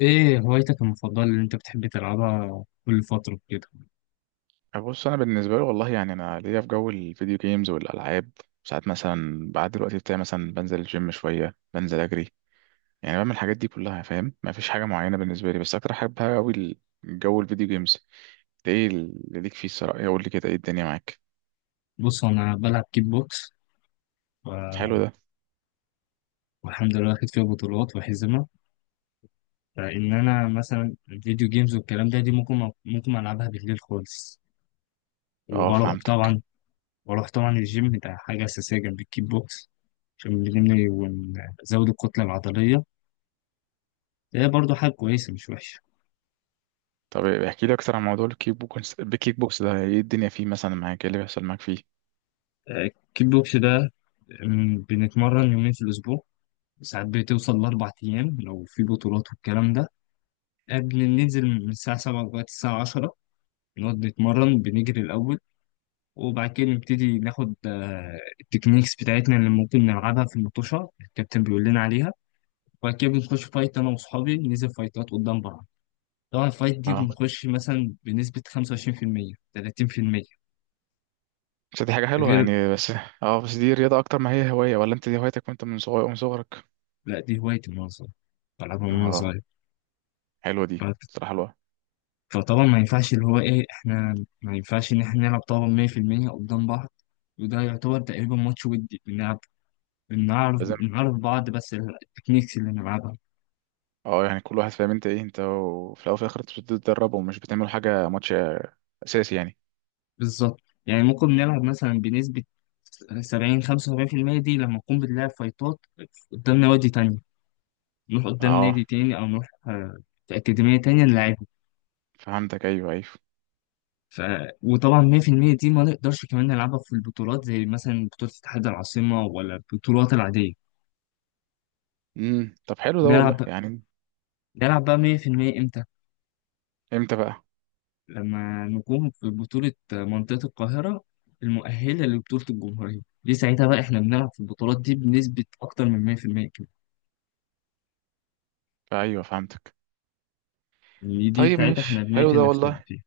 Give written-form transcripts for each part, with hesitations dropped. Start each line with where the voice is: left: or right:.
left: ايه هوايتك المفضلة اللي انت بتحب تلعبها كل فترة كده؟
right: بص انا بالنسبه لي والله يعني انا ليا في جو الفيديو جيمز والالعاب. ساعات مثلا بعد الوقت بتاعي مثلا بنزل الجيم شويه، بنزل اجري، يعني بعمل الحاجات دي كلها، فاهم؟ ما فيش حاجه معينه بالنسبه لي، بس اكتر حاجه بحبها قوي الجو الفيديو جيمز ده. ايه اللي ليك فيه الصراحه؟ إيه قول لي كده، ايه الدنيا معاك؟
left: بص انا بلعب كيك بوكس و-
right: حلو ده.
left: والحمد لله واخد فيها بطولات وحزمة. فان انا مثلا الفيديو جيمز والكلام ده دي ممكن العبها بالليل خالص.
right: اه
left: وبروح
right: فهمتك.
left: طبعا بروح طبعا الجيم ده حاجة اساسية جنب الكيك بوكس، عشان بنبني ونزود الكتلة العضلية. ده برضو حاجة كويسة مش وحشة.
right: طب احكي لي اكتر عن موضوع الكيك بوكس ده ايه الدنيا فيه مثلا معاك؟ ايه اللي بيحصل معاك فيه؟
left: آه، الكيك بوكس ده، بنتمرن يومين في الأسبوع. ساعات بتوصل لأربع أيام لو في بطولات والكلام ده. قبل ننزل من الساعة سبعة لغاية الساعة عشرة نقعد نتمرن، بنجري الأول وبعد كده نبتدي ناخد التكنيكس بتاعتنا اللي ممكن نلعبها في المطوشة، الكابتن بيقول لنا عليها. وبعد كده بنخش فايت أنا وأصحابي، ننزل فايتات قدام بعض. طبعا الفايت دي
right: اه،
left: بنخش مثلا بنسبة 25%، 30%.
right: بس دي حاجه حلوه
left: غير.
right: يعني. بس اه، بس دي رياضه اكتر ما هي هوايه، ولا انت دي هوايتك وانت من صغير من صغرك؟
left: لأ دي هوايتي من وأنا صغير، بلعبها من وأنا
right: اه،
left: صغير.
right: حلوه دي
left: ف-
right: صراحه الواحد.
left: فطبعا ما ينفعش اللي هو إيه إحنا ما ينفعش إن إحنا نلعب طبعا 100% قدام بعض. وده يعتبر تقريبا ماتش، ودي بنلعب بنعرف
right: لازم.
left: بنعرف بعض بس التكنيكس اللي نلعبها.
right: اه يعني كل واحد فاهم انت ايه. انت وفي الاول وفي الاخر انت بتتدربوا ومش بتعملوا حاجه ماتش اساسي يعني.
left: بالظبط. يعني ممكن نلعب مثلا بنسبة 70، 75% دي لما نكون بنلعب فايتات قدام نوادي تانية. نروح قدام
right: اه
left: نادي تاني أو نروح في أكاديمية تانية نلعبهم.
right: فهمتك، ايوه ايوه.
left: ف... وطبعا 100% دي ما نقدرش كمان نلعبها في البطولات زي مثلا بطولة اتحاد العاصمة ولا البطولات العادية.
right: طب حلو ده
left: نلعب
right: والله يعني.
left: نلعب بقى 100% إمتى؟
right: امتى بقى؟
left: لما نقوم في بطولة منطقة القاهرة المؤهلة لبطولة الجمهورية، دي ساعتها بقى احنا بنلعب في البطولات دي بنسبة أكتر من 100% كده.
right: ايوه فهمتك.
left: يعني دي
right: طيب
left: ساعتها
right: مش
left: احنا
right: حلو
left: بنقتل
right: ده
left: نفسنا
right: والله.
left: فيها.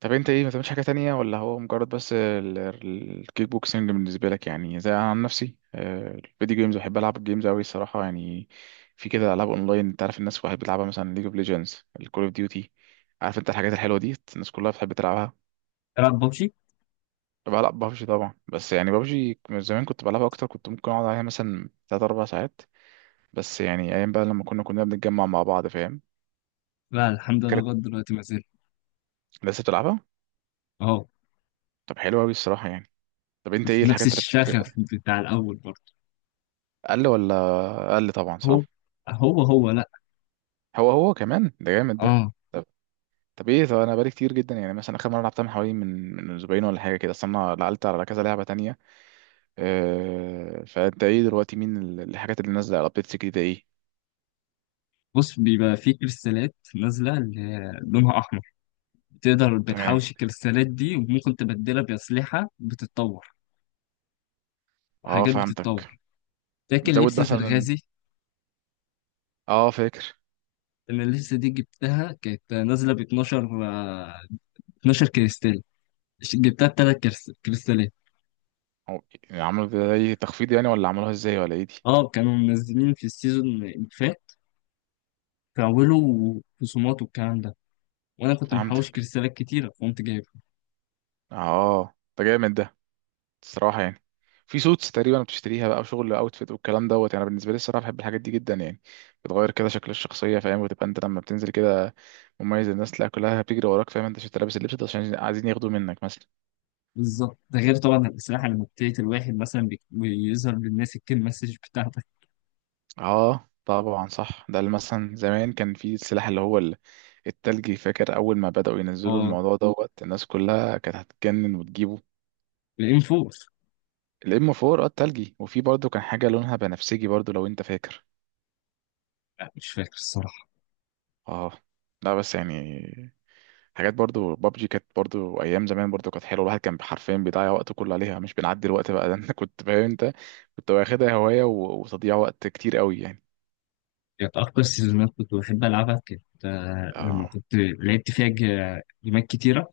right: طب انت ايه، ما بتعملش حاجه تانية، ولا هو مجرد بس الكيك بوكسنج بالنسبه لك؟ يعني زي انا عن نفسي، الفيديو جيمز بحب العب الجيمز قوي الصراحه يعني. في كده العاب اونلاين، انت عارف الناس بتحب تلعبها مثلا، ليج اوف ليجندز، الكول اوف ديوتي، عارف انت الحاجات الحلوه دي الناس كلها بتحب تلعبها.
left: تلعب ببجي؟
right: بلعب ببجي طبعا، بس يعني ببجي من زمان كنت بلعبها اكتر، كنت ممكن اقعد عليها مثلا 3 4 ساعات. بس يعني ايام بقى لما كنا بنتجمع مع بعض، فاهم؟
left: لا الحمد لله،
right: فكانت.
left: لغاية دلوقتي ما زلت.
right: لسه بتلعبها؟
left: اهو.
right: طب حلوه قوي الصراحه يعني. طب انت ايه
left: في نفس
right: الحاجات اللي
left: الشغف
right: بت-
left: بتاع الأول برضه.
right: اقل ولا؟ اقل طبعا،
left: هو
right: صح.
left: هو لا.
right: هو هو كمان ده، جامد ده.
left: اه.
right: طب طب ايه؟ طب انا بقالي كتير جدا يعني، مثلا اخر مره لعبتها من حوالي من اسبوعين ولا حاجه كده، اصل انا لعلت على كذا لعبه تانية. أه، فانت ايه دلوقتي، مين الحاجات اللي نازله على ابديتس جديده ايه؟
left: بص بيبقى في كريستالات نازلة اللي هي لونها أحمر، بتقدر
right: تمام.
left: بتحوش الكريستالات دي وممكن تبدلها بأسلحة بتتطور
right: اه
left: وحاجات بتتطور.
right: فهمتك.
left: فاكر
right: بتزود
left: لبسة
right: مثلا.
left: الغازي؟
right: اه فاكر.
left: انا لسه دي جبتها، كانت نازله ب 12 12 كريستال، جبتها بثلاث كريستالات.
right: هو يعني عملوا زي تخفيض يعني، ولا عملوها ازاي، ولا ايه دي؟
left: اه كانوا منزلين في السيزون اللي فات كاولوا خصومات والكلام ده، وانا كنت محوش
right: فهمتك.
left: كريستالات كتيره فقمت جايبها.
right: اه ده جامد ده الصراحه يعني. في سوتس تقريبا بتشتريها بقى، وشغل اوتفيت والكلام دوت، يعني بالنسبه لي الصراحه بحب الحاجات دي جدا يعني. بتغير كده شكل الشخصيه، فاهم؟ وتبقى انت لما بتنزل كده مميز، الناس تلاقي كلها بتجري وراك، فاهم؟ انت شفت لابس اللبس ده، عشان عايزين ياخدوه منك مثلا.
left: بالظبط. ده غير طبعا الاسلحه، لما بتقتل الواحد مثلا بيظهر للناس الكيل مسج بتاعتك.
right: اه طبعا صح، ده اللي مثلا زمان كان في السلاح اللي هو التلجي، فاكر اول ما بدأوا ينزلوا
left: اه
right: الموضوع دوت الناس كلها كانت هتتجنن وتجيبه؟
left: الام 4.
right: الام 4، اه التلجي. وفي برضه كان حاجه لونها بنفسجي برضه، لو انت فاكر.
left: لا مش فاكر الصراحه.
right: اه، لا بس يعني حاجات برضو بابجي كانت برضو، ايام زمان برضو كانت حلوه. الواحد كان حرفيا بيضيع وقته كله عليها، مش بنعدي الوقت بقى ده انت كنت فاهم انت كنت واخدها هوايه وتضييع وقت كتير قوي يعني.
left: كانت اكتر سيزونات كنت بحب العبها كانت لما
right: اه،
left: كنت لعبت فيها جيمات كتيره،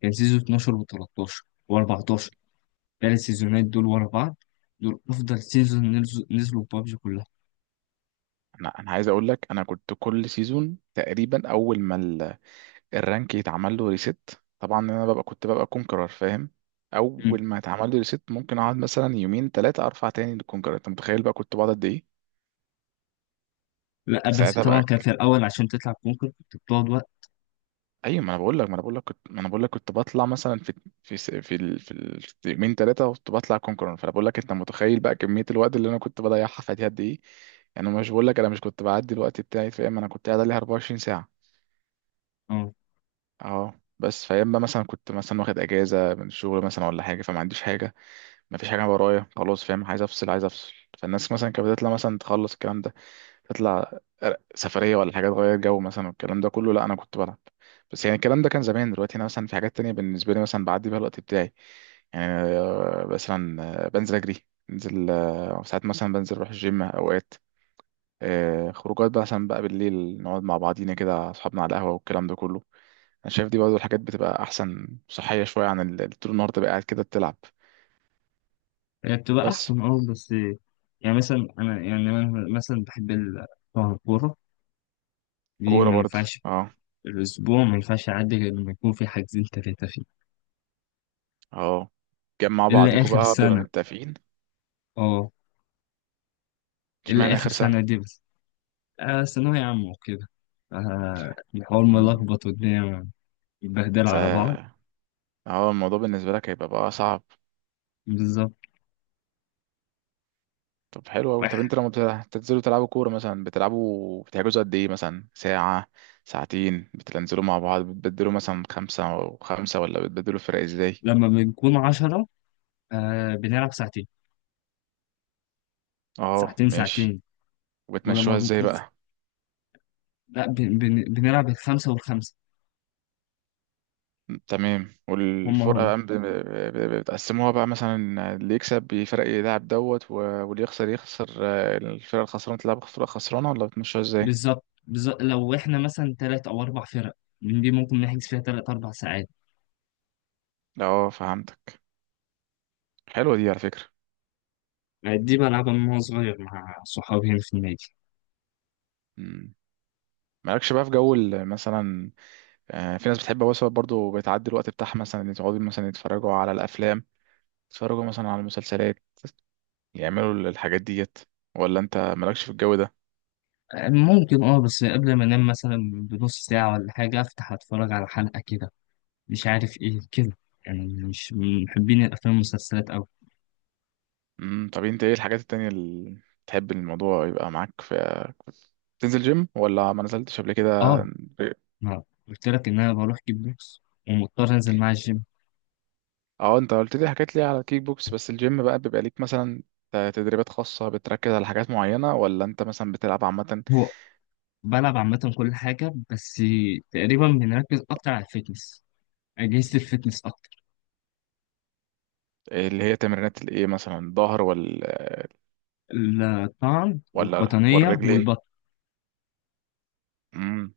left: كان سيزون 12 و13 و14، الثلاث سيزونات دول ورا بعض، دول افضل سيزون نزلوا ببجي كلها.
right: انا عايز اقول لك، انا كنت كل سيزون تقريبا اول ما الرانك يتعمل له ريست، طبعا انا كنت ببقى كونكرر فاهم.
left: مم.
right: اول ما يتعمل لي ريست ممكن اقعد مثلا يومين ثلاثه ارفع تاني للكونكرر. انت متخيل بقى كنت بقعد قد ايه؟
left: لا بس
right: ساعتها
left: طبعا
right: بقى.
left: كان في الاول عشان تطلع كونكر كنت بتقعد وقت.
right: ايوه، ما انا بقول لك ما انا بقول لك كنت ما انا بقول لك كنت بطلع مثلا في، في يومين ثلاثه كنت بطلع كونكرون. فانا بقول لك، انت متخيل بقى كميه الوقت اللي انا كنت بضيعها في دي قد ايه؟ يعني مش بقول لك انا مش كنت بعدي الوقت بتاعي، فاهم؟ انا كنت قاعد عليها 24 ساعه.
left: اه.
right: اه بس فاهم بقى، مثلا كنت مثلا واخد اجازه من الشغل مثلا ولا حاجه، فما عنديش حاجه، ما فيش حاجه ورايا خلاص. فاهم؟ عايز افصل عايز افصل. فالناس مثلا كانت بتطلع مثلا، تخلص الكلام ده، تطلع سفرية ولا حاجة تغير جو مثلا والكلام ده كله، لا أنا كنت بلعب. بس يعني الكلام ده كان زمان. دلوقتي أنا مثلا في حاجات تانية بالنسبة لي مثلا بعدي بيها الوقت بتاعي يعني. مثلا بنزل أجري، بنزل ساعات مثلا بنزل أروح الجيم أوقات، خروجات بقى مثلا بقى بالليل نقعد مع بعضينا كده أصحابنا على القهوة والكلام ده كله. أنا شايف دي برضه الحاجات بتبقى أحسن، صحية شوية عن طول النهار تبقى قاعد كده بتلعب.
left: هي بتبقى
right: بس.
left: احسن، اه بس يعني مثلا انا يعني انا مثلا بحب طبعا الكوره دي
right: كورة
left: ما
right: برضه.
left: ينفعش،
right: اه.
left: الاسبوع ما ينفعش يعدي غير لما يكون في حاجزين ثلاثه فيه.
right: اه. جمع
left: الا
right: بعضيكوا
left: اخر
right: بقى بتبقى
left: سنه
right: متفقين.
left: اه. الا
right: اشمعنى
left: اخر
right: آخر
left: سنه دي بس، ثانوية عامة وكده، الحوار
right: سنة؟
left: ملخبط والدنيا متبهدلة على بعض.
right: فهو الموضوع بالنسبة لك هيبقى بقى صعب.
left: بالظبط.
right: طب حلو أوي. طب
left: واحد.
right: انت لما بتنزلوا تلعبوا كورة مثلا، بتلعبوا بتحجزوا قد ايه مثلا؟ ساعة ساعتين؟ بتنزلوا مع بعض بتبدلوا مثلا خمسة وخمسة، ولا بتبدلوا فرق ازاي؟
left: لما بنكون عشرة بنلعب ساعتين
right: اه
left: ساعتين
right: ماشي.
left: ساعتين. ولما
right: وبتمشوها ازاي
left: بنكون
right: بقى؟
left: لا بنلعب الخمسة والخمسة.
right: تمام.
left: هم
right: والفرقة
left: هم.
right: بقى بتقسموها بقى مثلا، اللي يكسب بيفرق يلعب دوت واللي يخسر يخسر، الفرقة الخسرانة تلعب فرقة خسرانة، ولا بتمشوها ازاي؟
left: بالظبط بالظبط. لو احنا مثلا تلات أو أربع فرق من دي ممكن نحجز فيها تلات أربع ساعات.
right: اه فهمتك. حلوة دي على فكرة.
left: دي بلعبها من وأنا صغير مع صحابي هنا في النادي.
right: مم. مالكش بقى في جو مثلا، في ناس بتحب مثلا برضو بتعدي الوقت بتاعها مثلا إن يقعدوا مثلا يتفرجوا على الافلام، يتفرجوا مثلا على المسلسلات، يعملوا الحاجات ديت؟ ولا انت مالكش في الجو ده؟
left: ممكن. اه بس قبل ما انام مثلا بنص ساعة ولا حاجة افتح اتفرج على حلقة كده، مش عارف ايه كده، يعني مش من محبين الافلام والمسلسلات اوي.
right: طب انت ايه الحاجات التانية اللي تحب الموضوع يبقى معاك في؟ تنزل جيم، ولا ما نزلتش قبل كده؟
left: اه ما قلت لك ان انا بروح كيك بوكس ومضطر انزل مع الجيم.
right: اه انت قلت لي حكيت لي على الكيك بوكس، بس الجيم بقى بيبقى ليك مثلا تدريبات خاصة بتركز على حاجات معينة، ولا انت مثلا بتلعب عامة؟
left: هو بلعب عامة كل حاجة، بس تقريبا بنركز أكتر على الفتنس، أجهزة الفتنس أكتر.
right: اللي هي تمرينات الايه مثلا، الظهر ولا؟
left: الطعن
right: ولا
left: والقطنية
right: والرجلين.
left: والبطن
right: امم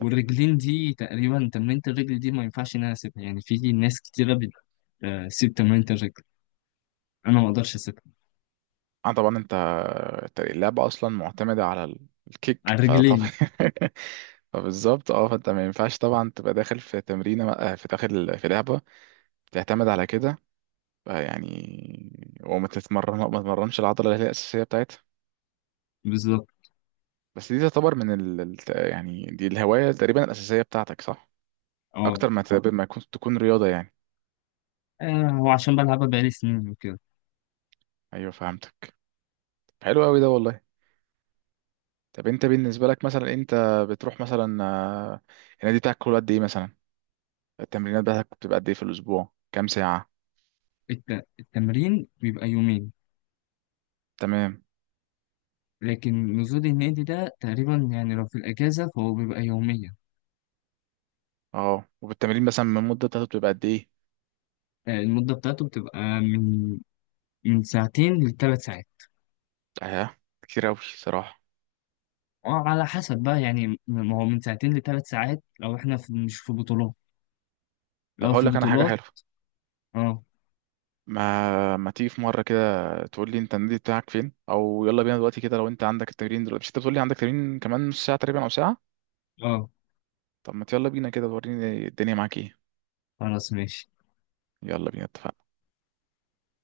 left: والرجلين. دي تقريبا تمرينة الرجل دي ما ينفعش إن أنا أسيبها، يعني في ناس كتيرة بتسيب تمرينة الرجل، أنا ما أقدرش أسيبها.
right: اه طبعا، انت اللعبة اصلا معتمدة على الكيك،
left: على
right: فطبعا
left: الرجلين.
right: فبالظبط، اه فانت ما ينفعش طبعا تبقى داخل في تمرينة، في داخل في لعبة تعتمد على كده يعني، وما تتمرن ما تتمرنش العضلة اللي هي الأساسية بتاعتها.
left: بالظبط.
right: بس دي تعتبر من يعني دي الهواية تقريبا الأساسية بتاعتك، صح؟
left: أه.
right: أكتر ما تبقى ما يكون- تكون رياضة يعني.
left: هو عشان بلعبها بقالي سنين وكده.
right: أيوه فهمتك. حلو أوي ده والله. طب أنت بالنسبة لك مثلا، أنت بتروح مثلا النادي بتاعك كل قد إيه مثلا؟ التمرينات بتاعتك بتبقى قد ايه في الاسبوع، كام ساعه؟
left: التمرين بيبقى يومين.
right: تمام.
left: لكن نزول النادي ده تقريبا يعني لو في الأجازة فهو بيبقى يوميا.
right: اه وبالتمرين مثلا من المده بتاعته بتبقى قد ايه؟
left: المدة بتاعته بتبقى من ساعتين لثلاث ساعات.
right: اه كتير قوي صراحه.
left: وعلى حسب بقى، يعني ما هو من ساعتين لثلاث ساعات لو احنا في مش في بطولات،
right: طب
left: لو
right: هقول
left: في
right: لك انا حاجه
left: بطولات.
right: حلوه،
left: اه.
right: ما تيجي في مره كده تقول لي انت النادي بتاعك فين، او يلا بينا دلوقتي كده لو انت عندك التمرين دلوقتي، مش انت بتقول لي عندك تمرين كمان نص ساعه تقريبا او ساعه؟
left: اه
right: طب ما يلا بينا كده، وريني الدنيا معاك ايه.
left: خلاص ماشي.
right: يلا بينا، اتفقنا.